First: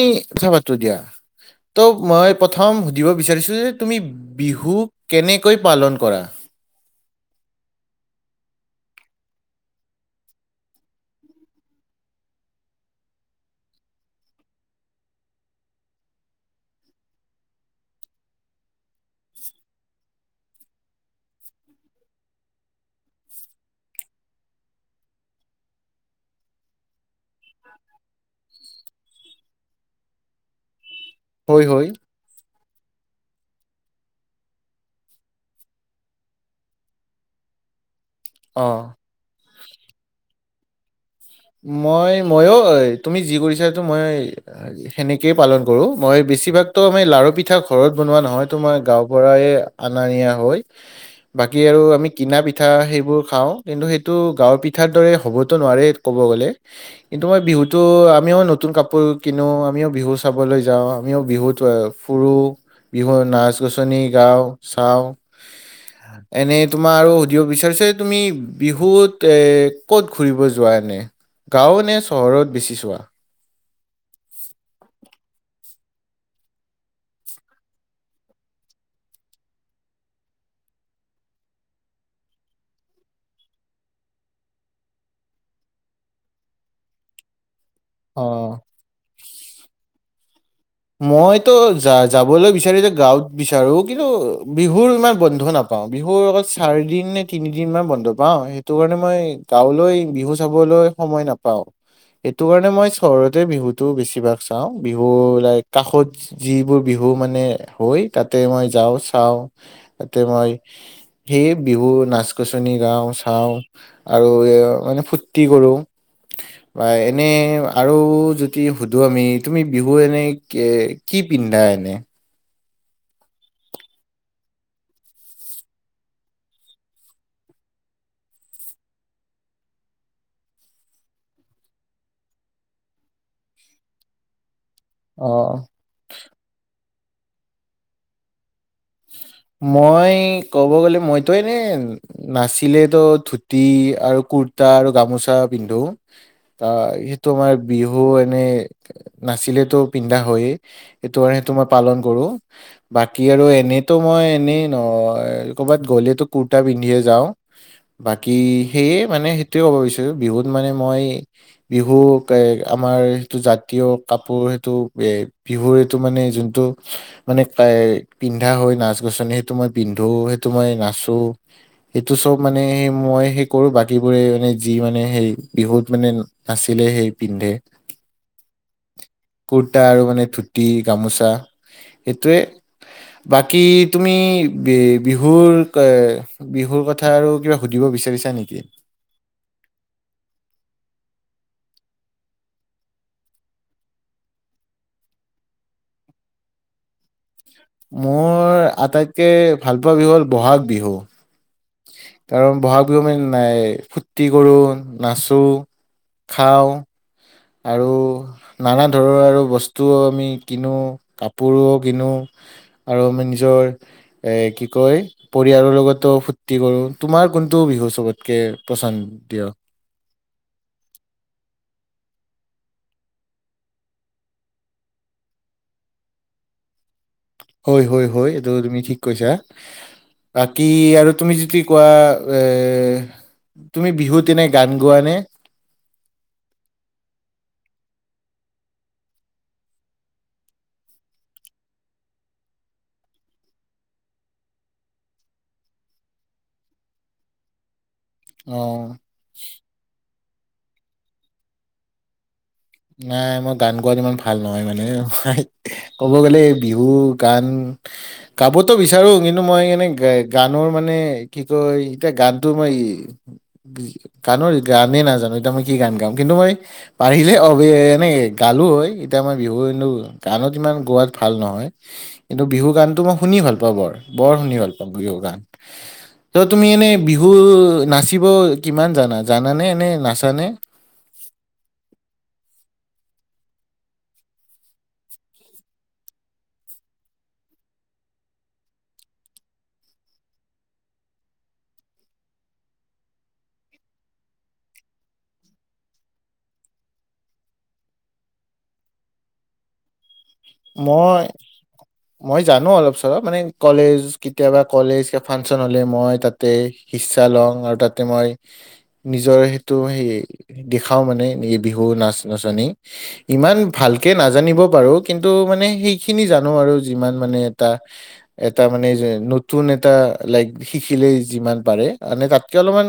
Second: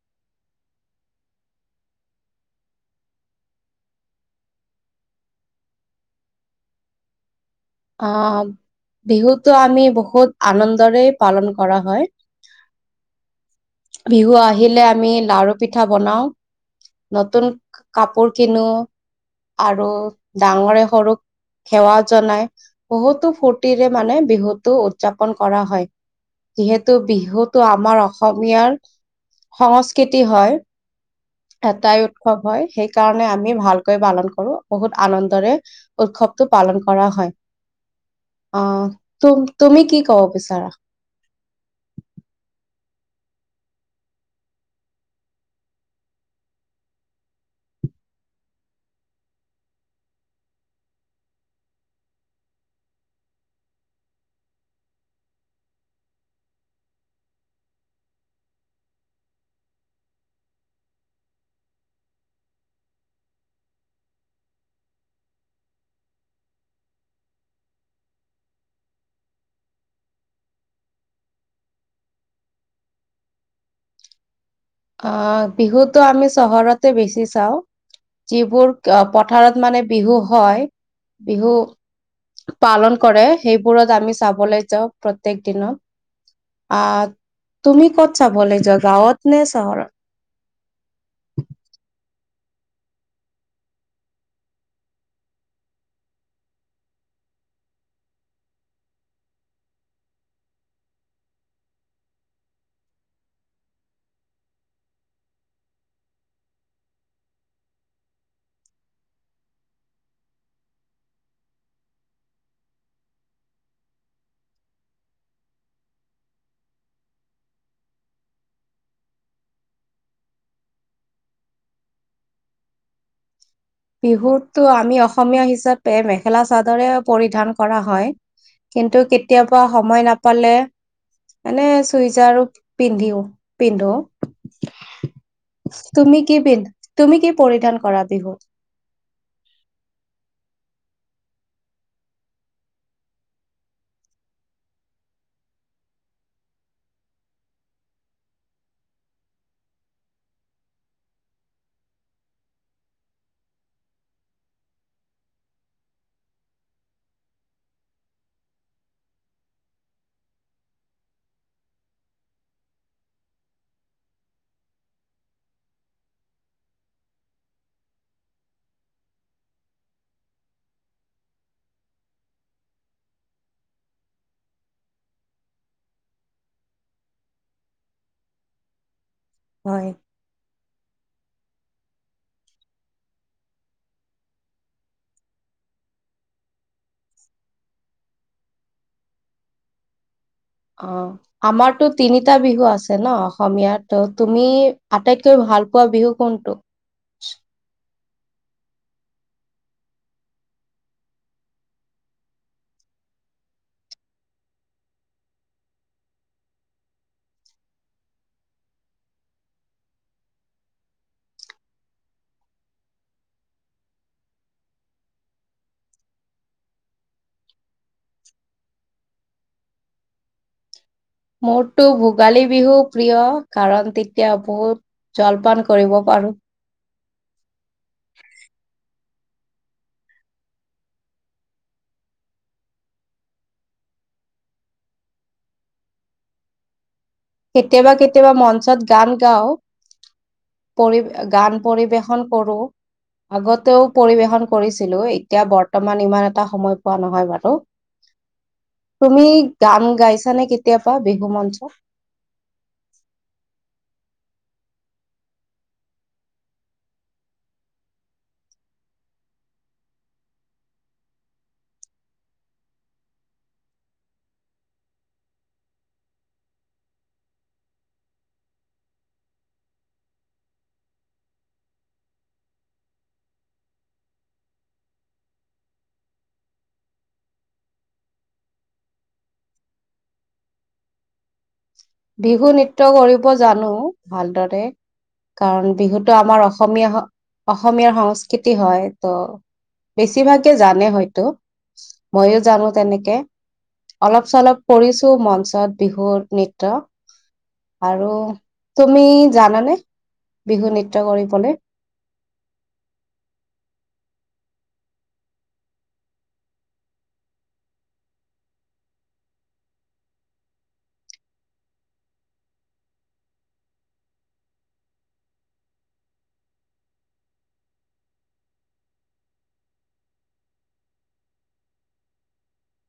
এ কথা পাতো দিয়া ত' মই প্ৰথম সুধিব বিচাৰিছো যে তুমি বিহু কেনেকৈ পালন কৰা? অহ বিহুত টো আমি বহুত আনন্দৰে পালন কৰা হয় বিহু আহিলে আমি লাৰু পিঠা বনাও নতুন কাপোৰ কিনো আৰু ডাঙৰে সৰুক সেৱা জনাই বহুতো ফূৰ্তিৰে মানে বিহুতটো উদযাপন কৰা হয় যিহেতু বিহুতটো আমাৰ অসমীয়াৰ সংস্কৃতি হয় হয় হয় এটাই উৎসৱ হয় সেইকাৰণে আমি ভালকৈ পালন কৰো বহুত আনন্দৰে উৎসৱটো পালন কৰা হয়। অ তুম তুমি কি কব বিচাৰা মই মইও তুমি যি কৰিছা টো মই সেনেকেই পালন কৰো মই বেছিভাগতো আমি লাৰু পিঠা ঘৰত বনোৱা নহয় ত মই গাও ঘৰৰে অনা নিয়া হয়, বাকী আৰু আমি কিনা পিঠা সেইবোৰ খাও, কিন্তু সেটো গাৱৰ পিঠাৰ দৰে হবটো নোৱাৰে ক'ব গ'লে কিন্তু মই বিহুতো আমিও নতুন কাপোৰ কিনো আমিও বিহু চাবলৈ যাওঁ আমিও বিহুতে ফুৰো বিহুত নাচ নাচনি গাওঁ চাওঁ এনে তোমাৰ আৰু সুধিব বিচাৰিছে তুমি বিহুত এ ক'ত ঘুৰিব যোৱা। নে গাঁও নে চহৰত বেচি চোৱা তটো আমি চহৰতে বেছি চাওঁ যিবোৰ পথাৰত মানে বিহু হয় বিহু পালন কৰে সেইবোৰত আমি চাবলৈ যাওঁ প্ৰত্যেক দিনত আহ তুমি ক'ত অ চাবলে যোৱা গাঁৱত নে চৰ মইতো যা যাবলৈ বিচাৰিটো গাওঁত বিচাৰো, কিন্তু বিহুৰ ইমান বন্ধ নাপাওঁ, বিহুৰ অকল চাৰি দিন নে তিনিদিনমান বন্ধ পাওঁ, সেইটো কাৰণে মই গাঁৱলৈ বিহু চাবলৈ সময় নাপাওঁ, সেইটো কাৰণে মই চহৰতে বিহুটো বেছিভাগ চাওঁ, বিহু লাইক কাষত যিবোৰ বিহু মানে হয়, তাতে মই যাওঁ চাওঁ তাতে মই সেই বিহু নাচ-গছনি গাওঁ চাওঁ আৰু এও মানে ফূৰ্তি কৰোঁ বা এনে আৰু যদি সুধোঁ আমি, তুমি বিহু এনেই কে, কি পিন্ধা এনে? বিহুতটো আমি অসমীয়া হিচাপে মেখেলা-চাদৰে পৰিধান কৰা হয়, কিন্তু কেতিয়াবা সময় নাপালে মানে চুইজাৰো পিন্ধিও পিন্ধো। অ তুমি কি পিন্ধ তুমি কি পৰিধান কৰা বিহুত? মই ক'ব গ'লে মইতো এনে নাছিলে তো ধুতি আৰু কুৰ্তা আৰু গামোচা পিন্ধো, আ, সেইটো আমাৰ বিহু এনে নাছিলে তো পিন্ধা হয়য়েই, সেইটো কাৰণে সেইটো মই পালন কৰো, বাকী আৰু এনে টো মই এনেই ন ক'বাত গ'লেটো কুুৰ্তা পিন্ধিয়েই যাও, বাকী সেইয়ে মানে সেইটোয়ে ক'ব বিচাৰো বিহুত মানে মই, বিহু আমাৰ সেইটো জাতীয় কাপোৰ সেইটো এ বিহুৰ এইটো মানে যোনটো মানে এ পিন্ধা হয় নাচ-গছনি সেইটো মই পিন্ধো, সেইটো মই নাচো, সেইটো চব মানে সেই মই সেই কৰো বাকীবোৰে মানে যি মানে সেই বিহুত মানে নাছিলে সেই পিন্ধে। কুৰ্তা হয় আৰু মানে ধুতি গামোচা সেইটোৱে, বাক কি তুমি বি, বিহুৰ, কে, বিহুৰ কথা আৰু কিবা সুধিব বিচাৰিছা নেকি? অ', আমাৰতো তিনিটা বিহু আছে ন, অসমীয়াত তুমি আটাইতকৈ ভাল পোৱা বিহু কোনটো? মোৰ আটাইতকে ভালপোৱা বিহু হ'ল বহাগ বিহু। কাৰণ বহাগ বিহু মানে, নাই ফূৰ্তি কৰোঁ, নাচো খাওঁ। আৰু নানা ধৰৰ আৰু বস্তুও আমি কিনো, কাপোৰও কিনো আৰু আমি নিজৰ এ কি কয় পৰিয়ালৰ লগতোও ফূুৰ্তি কৰোঁ। তোমাৰ কোনটো বিহু চবতকে পছন্দীয়? মোৰটো ভোগালী বিহু প্ৰিয় কাৰণ, তেতিয়া বহুত জলপান কৰিব পাৰো। হয়, হয়, হয় এইটো তুমি ঠিক কৈছা বাকী আৰু তুমি যদি কোৱা এ তুমি বিহুত এনে গান গোৱানে কেতিয়াবা কেতিয়াবা মঞ্চত গান গাও পৰি গান পৰিবেশন কৰো আগতেও পৰিবেশন কৰিছিলো এতিয়া বৰ্তমান ইমান এটা সময় পোৱা নহয় বাৰু অ তুমি গান গাইছা [unintelligible] নে কেতিয়াবা বিহু মঞ্চ নাই মই গান গোৱাত ইমান ভাল নহয় মানে ক'ব গ'লে বিহু গান গাবতো বিচাৰো কিন্তু মই মানে গানৰ মানে কি কয় এতিয়া গানটো মই গানৰ গানেই নাজানো এতিয়া মই কি গান গাম কিন্তু মই পাৰিলে মই এনে গালো হয়, এতিয়া মই বিহু, কিন্তু গানত ইমান গোৱাত ভাল নহয়, কিন্তু বিহু গানতটো মই শুনি ভাল পাওঁ বৰ, বৰ শুনি ভাল পাওঁ বিহু গান। ত' তুমি এনে বিহু নাচিব কিমান জানা? জানানে? এনে নাচানে? বিহু নৃত্য কৰিব জানো ভালদৰে কাৰণ বিহুতো আমাৰ অসমীয়া অসমীয়াৰ সংস্কৃতি হয় ত' বেছিভাগে জানে হয়তো ময়ো জানো তেনেকে অলপ চলপ কৰিছো মঞ্চত বিহু নৃত্য ত আৰু তুমি জানানে বিহু নৃত্য মই, কৰিবলৈ মই জানো অলপ চলপ মানে কলেজ কেতিয়াবা কলেজ ফাংচন হলে মই তাতে সিচ্ছা লওঁ আৰু তাতে মই নিজৰ সেইটো সেই দেখাও মানে বিহু নাচ নাচনি ইমান ভালকে নাজানিব পাৰো কিন্তু মানে সেইখিনি জানো আৰু যিমান মানে এটা, এটা মানে নতুন এটা লাইক শিকিলে যিমান পাৰে মানে তাতকে অলপমান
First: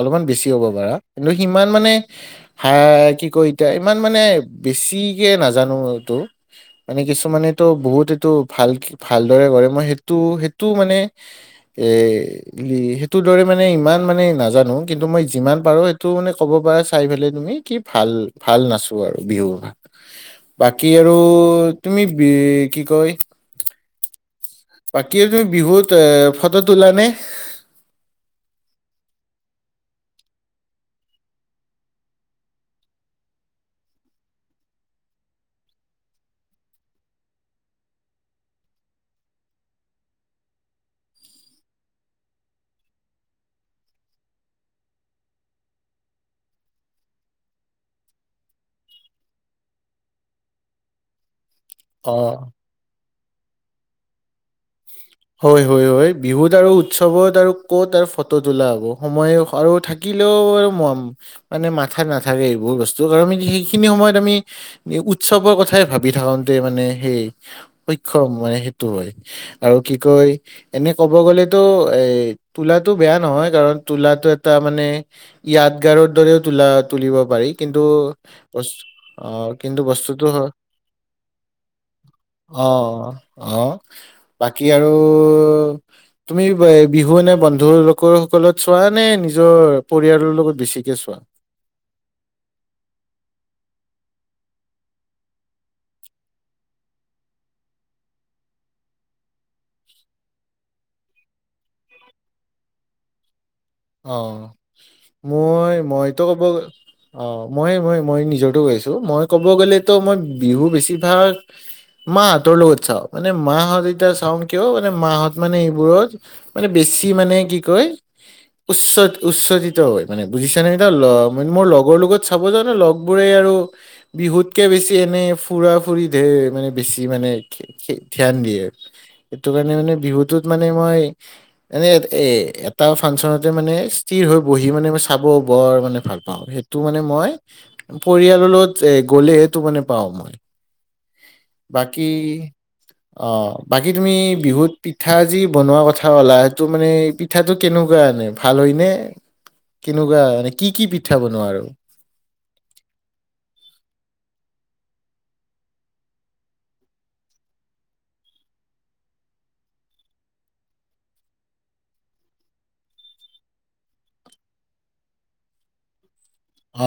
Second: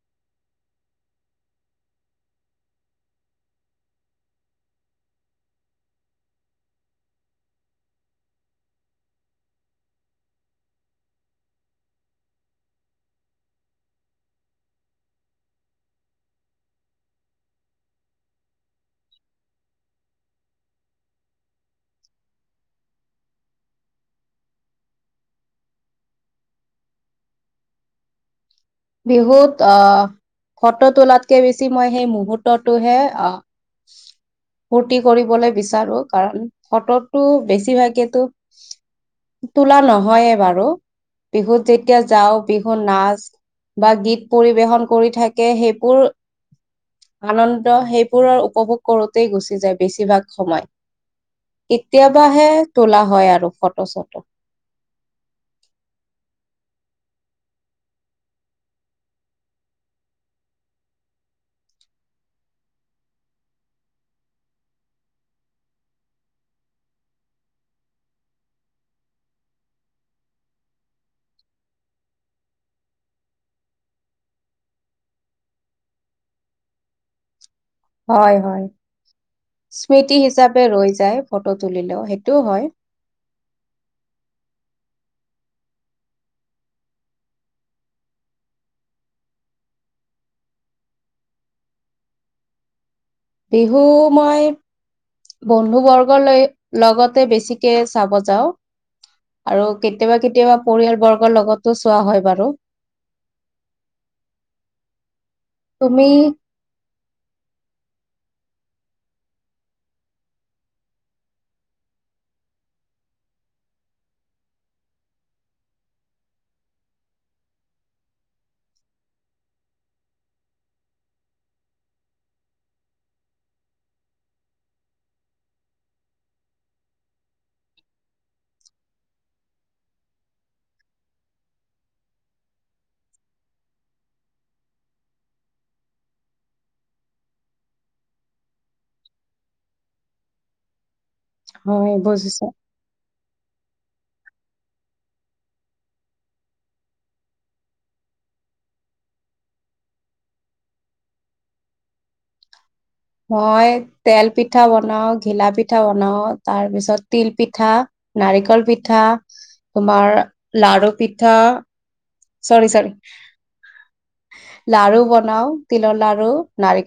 অলপমান বেছি হ'ব পাৰা, কিন্তু সিমান মানে হা কি কয় এতিয়া, ইমান মানে বেছিকে নাজানোটো। মানে কিছুমানেতটো বহুত এইটো ভাল, ভালদৰে কৰে। মই সেইটো, সেইটো মানে এ সেইটো দৰে মানে ইমান মানে নাজানো। কিন্তু মই যিমান পাৰো সেইটো মানে কব পৰা চাই পেলাই তুমি কি ভাল, ভাল নাচো আৰু বিহু বাকী আৰু আৰু তুমি বি কি কয় বাকী তুমি বিহুত এ ফটো তোলানে বিহুত আহ ফটো তোলাতকে বেছি মই সেই মুহূৰ্তটোহে আহ ফূৰ্তি কৰিবলৈ বিচাৰো, কাৰণ ফটোটো বেছিভাগেতো তোলা নহয়েই বাৰু, বিহুত যেতিয়া যাওঁ বিহুত নাচ বা গীত পৰিবেশন কৰি থাকে সেইবোৰ আনন্দ সেইবোৰৰ উপভোগ কৰোঁতেই গুচি যায় বেছিভাগ সময় অ' কেতিয়াবাহে তোলা হয় আৰু। আৰু ফটো চটো হয় হয় হয় বিহুত আৰু উৎসৱত আৰু কত আৰু ফটো তোলা হ'ব সময় আৰু থাকিলেও আৰু ম মানে মাথাত নাথাকে এইবোৰ বস্তু কাৰ সেইখিনি সময়ত আমি উৎসৱৰ কথাই ভাবি থাকোতে মানে সেই সক্ষম মানে সেইটো হয় আৰু কি কয় এনে ক'ব গ'লেতো, এ তোলাটো বেয়া নহয় কাৰণ তোলাটো এটা মানে য়াদ‌ গাৰৰ দৰেও তোলা তুলিব পাৰি। কিন্তু হয় হয়। অ', কিন্তু স্মৃতি বস্তুটো হয়, হিচাপে ৰৈ যায় ফটো তুলিলেও সেইটোও হয়। অ', অ' বাক আৰু তুমি বিহু নে বন্ধু লোকৰ সকলত চোৱা নে নিজৰ পৰিয়ালৰ লগত বেছিকে চোৱা বিহু মই বন্ধু-বৰ্গলৈ লগতে বেছিকে চাব যাওঁ আৰু কেতিয়াবা-কেতিয়াবা পৰিয়াল-বৰ্গৰ লগতো চোৱা হয় বাৰু। অ', মই তুমি মইতো ক'ব গ অ', মই মই মই নিজৰতো কৈ আছোঁ, মই ক'ব গলেতো মই বিহু বেছিভাগ মাহতৰ লগত চাওঁ। মানে মাহত এতিয়া চাওঁ কিয় মানে মাহত মানে এইবোৰত মানে বেছি মানে কি কয় উচ্চ উচ্ছজিত হয় মানে বুজিছানে [unintelligible] মোৰ লগৰ লগত চাব যাওঁ ন, লগবোৰে আৰু বিহুতকে বেছি এনে ফুৰা ফুৰি ধেৰ মানে বেছি মানে [unintelligible] ধ্যান দিয়ে। সেইটো কাৰণে মানে বিহুটোত মানে মই এনে এ এটা ফাংচনত সিটো মানে স্থিৰ হৈ বহি মানে চাব বৰ মানে ভাল পাওঁ, সেইটো মানে মই পৰিয়ালৰ লগত এ গ'লে সেইটো মানে পাওঁ মই হয় বাকী বজিছে। অ', বাকী তুমি বিহুত পিঠা যি বনোৱা কথা 'লা সেইটো মানে পিঠাটো কেনেকুৱা আনে? ভাল হয় ন, কেনেকুৱা মানে কি কি পিঠা বনোৱা আৰু? মই তেল পিঠা বনাও, ঘিলা পিঠা বনাও, তাৰ পিছত তিল পিঠা, নাৰিকল পিঠা, তোমাৰ লাৰু পিঠা, চৰি চৰি লাৰু বনাও, তিলৰ লাৰু।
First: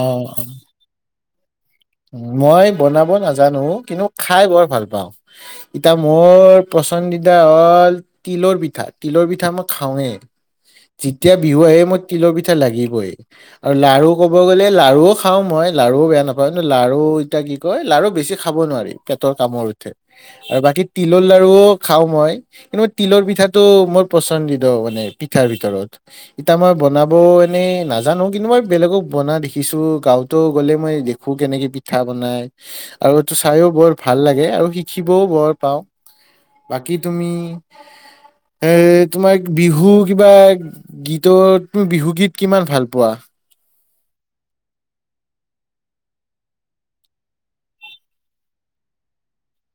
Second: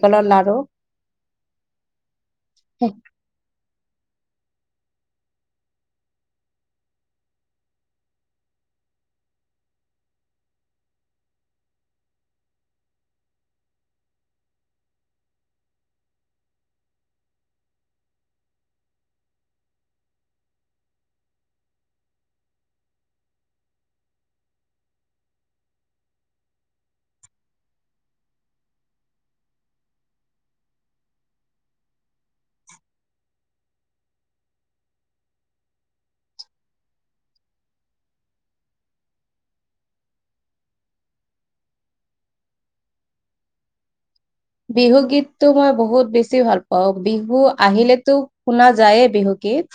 অ অ লাাৰু। মই বনাব নাজানো। কিন্তু খাই বৰ ভাল পাওঁ। এতিয়া মোৰ পচন্দিতা হ'ল তিলৰ পিঠা, তিলৰ পিঠা মই খাওঁৱেই। যেতিয়া বিহু আহে মোৰ তিলৰ পিঠা লাগিবই আৰু লাৰু ক'ব গ'লে লাৰুও খাওঁ মই লাৰুও বেয়া নাপাওঁ। লাৰু ইতিয়া কি কয় লাৰু বেছি খাব নোৱাৰি পেটৰ কামৰ উঠে আৰু বাকী তিলৰ লাৰুও খাওঁ মই, কিন্তু মই তিলৰ পিঠাটো মোৰ পচন্দিত মানে পিঠাৰ ভিতৰত। ইতা মই বনাব এনেই নাজানো কিন্তু মই বেলেগক বনা দেখিছোঁ। গাওঁতো গ'লে মই দেখোঁ। খো কেনেকে পিঠা বনাই আৰু এইটো চাইও বৰ ভাল লাগে আৰু শিকিবও বৰ পাওঁ। বাকী তুমি এ তোমাক বিহু কিবা গীতৰ তুমি বিহুগীত কিমান ভাল পোৱা? বিহুগীততটো মই বহুত বেছি ভাল পাওঁ। বিহু আহিলেতো শুনা যায়েই বিহুগীত,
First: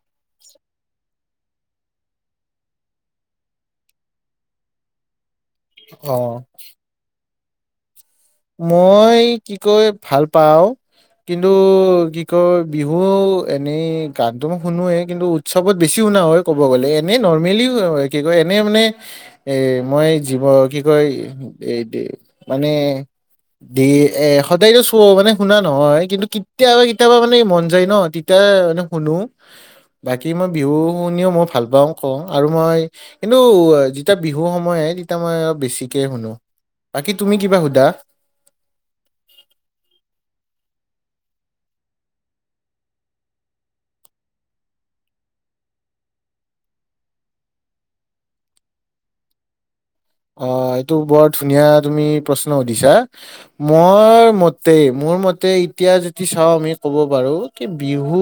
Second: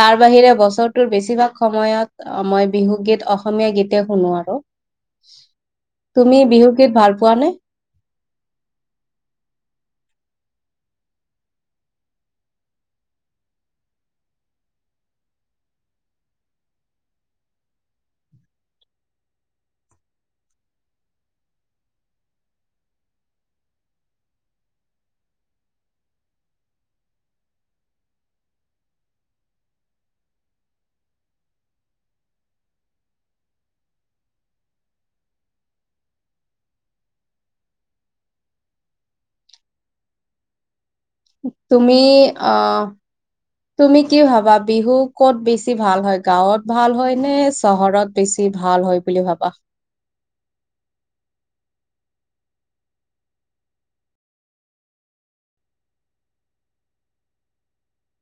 তাৰ বাহিৰে বছৰটোৰ বেছিভাগ সময়ত মই বিহুগীত অসমীয়া, গীতে শুনো আৰু। অ তুমি বিহু গীত ভাল পোৱা নে? মই কি কয় ভাল পাওঁ কিন্তু কি কয় বিহু এনেই গানটো মই শুনোৱেই কিন্তু উৎসৱত বেছি শুনা হয় ক'ব গ'লে। এনে নৰ্মেলি অহ, কি কয় এনে মানে এ মই জীৱ কি কয় [unintelligible] মানে দ এ সদায়তো চ মানে শুনা নহয় কিন্তু কেতিয়াবা কেতিয়াবা মানে মন যায় ন, তেতিয়া মানে শুনো। বাকী মই বিহু শুনিও মই ভাল পাওঁ কওঁ আৰু মই কিন্তু যেতিয়া বিহু সময় তেতিয়া মই অলপ বেছিকে শুনো। বাকী তুমি কিবা সোধা? তুমি আহ তুমি কি ভাবা বিহু কত বেছি ভাল হয় গাঁৱত ভাল হয় নে চহৰত বেছি ভাল হয় বুলি ভাবা অ এইটো বৰ ধুনীয়া তুমি প্ৰশ্ন সুধিছা মই মতে মোৰ মতে এতিয়া যদি চাওঁ আমি কব পাৰো কি বিহু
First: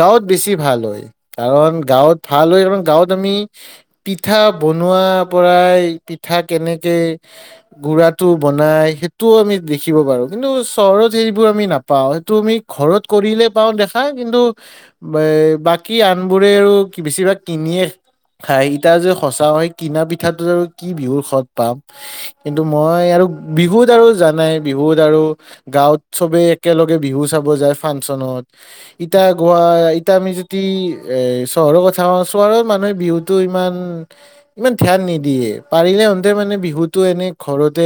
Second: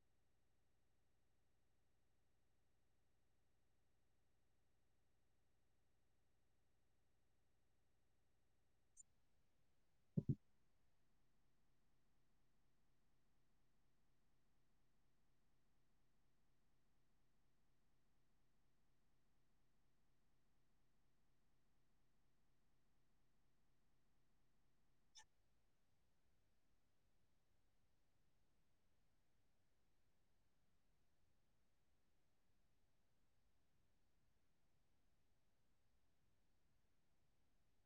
গাঁৱত বেছি ভাল হয় কাৰণ গাঁৱত ভাল হয় কাৰ গাঁৱত আমি পিঠা বনোৱাৰ পৰাই পিঠা কেনেকে গুৰাটো বনাই সেইটোও আমি দেখিব পাৰো কিন্তু চহৰত সেইবোৰ আমি নাপাওঁ সেইটো আমি ঘৰত কৰিলে পাওঁ দেখা কিন্তু এ বাকী আনবোৰে আৰু বেছিভাগ কিনিয়ে খায় ইতা যে সঁচাও সেই কিনা পিঠাটো আৰু কি বিহুৰ সৎ পাম কিন্তু মই আৰু বিহুত আৰু জানাই বিহুত আৰু গাঁৱত সবে একেলগে বিহু চাব যায় ফাংচনত ইতা গোৱা ইতা আমি যদি এ চহৰৰ কথা কওঁ চহৰত মানুহে বিহুতো ইমান ইমান ধ্যান নিদিয়ে পাৰিলে হতে মানে বিহুতটো এনে ঘৰতে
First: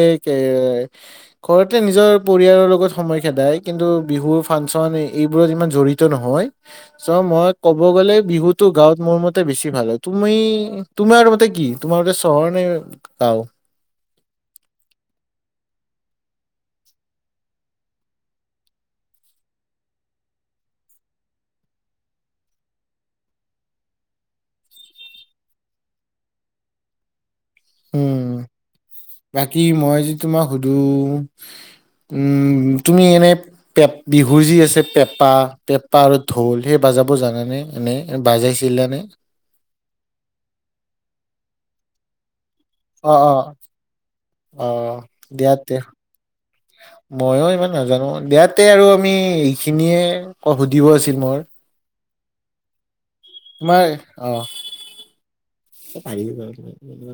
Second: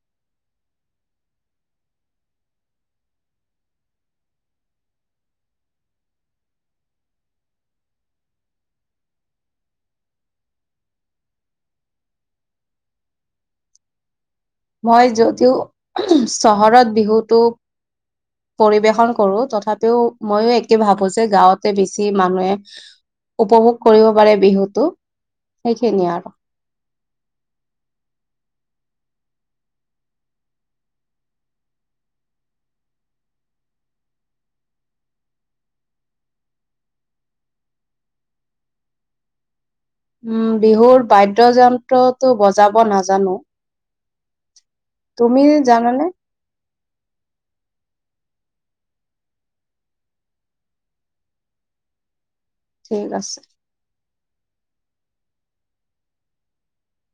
ঘৰতে নিজৰ পৰিয়ালৰ লগত সময় খেদাই কিন্তু বিহু ফাংচন এইবোৰত ইমান জৰি়ত নহয় চ' মই ক'ব গলে বিহুটো গাঁৱত মোৰ মতে বেছি ভাল হয় তুমি তোমাৰ মতে কি তোমাৰমতে চহৰ গাঁও মই যদিও চহৰত বিহুটো পৰিৱেশন কৰো তথাপিও ময়ো একে ভাবো যে গাঁৱতে বেছি মানুহে উপভোগ কৰিব পাৰে বিহুটো সেইখিনিয়ে আৰু উম বাকী মই যি তোমাক সুধো উম তুমি এনে পে বিহুৰ যি আছে পেপা পেপা আৰু ঢোল সেই বাজাব জানানে এনে বাজাইছিলা নে উম বিহুৰ বাইড্ৰ যন্ত্ৰটো বজা যাব অ অ নাজানো অ তুমি দিয়া দে জানানে মইয়ো ইমান নাজানো ইয়াতে আৰু আমি এইখিনিয়ে ক সুধিব আছিল মোৰ ঠিক আছে তোমাৰ অ পাৰিবি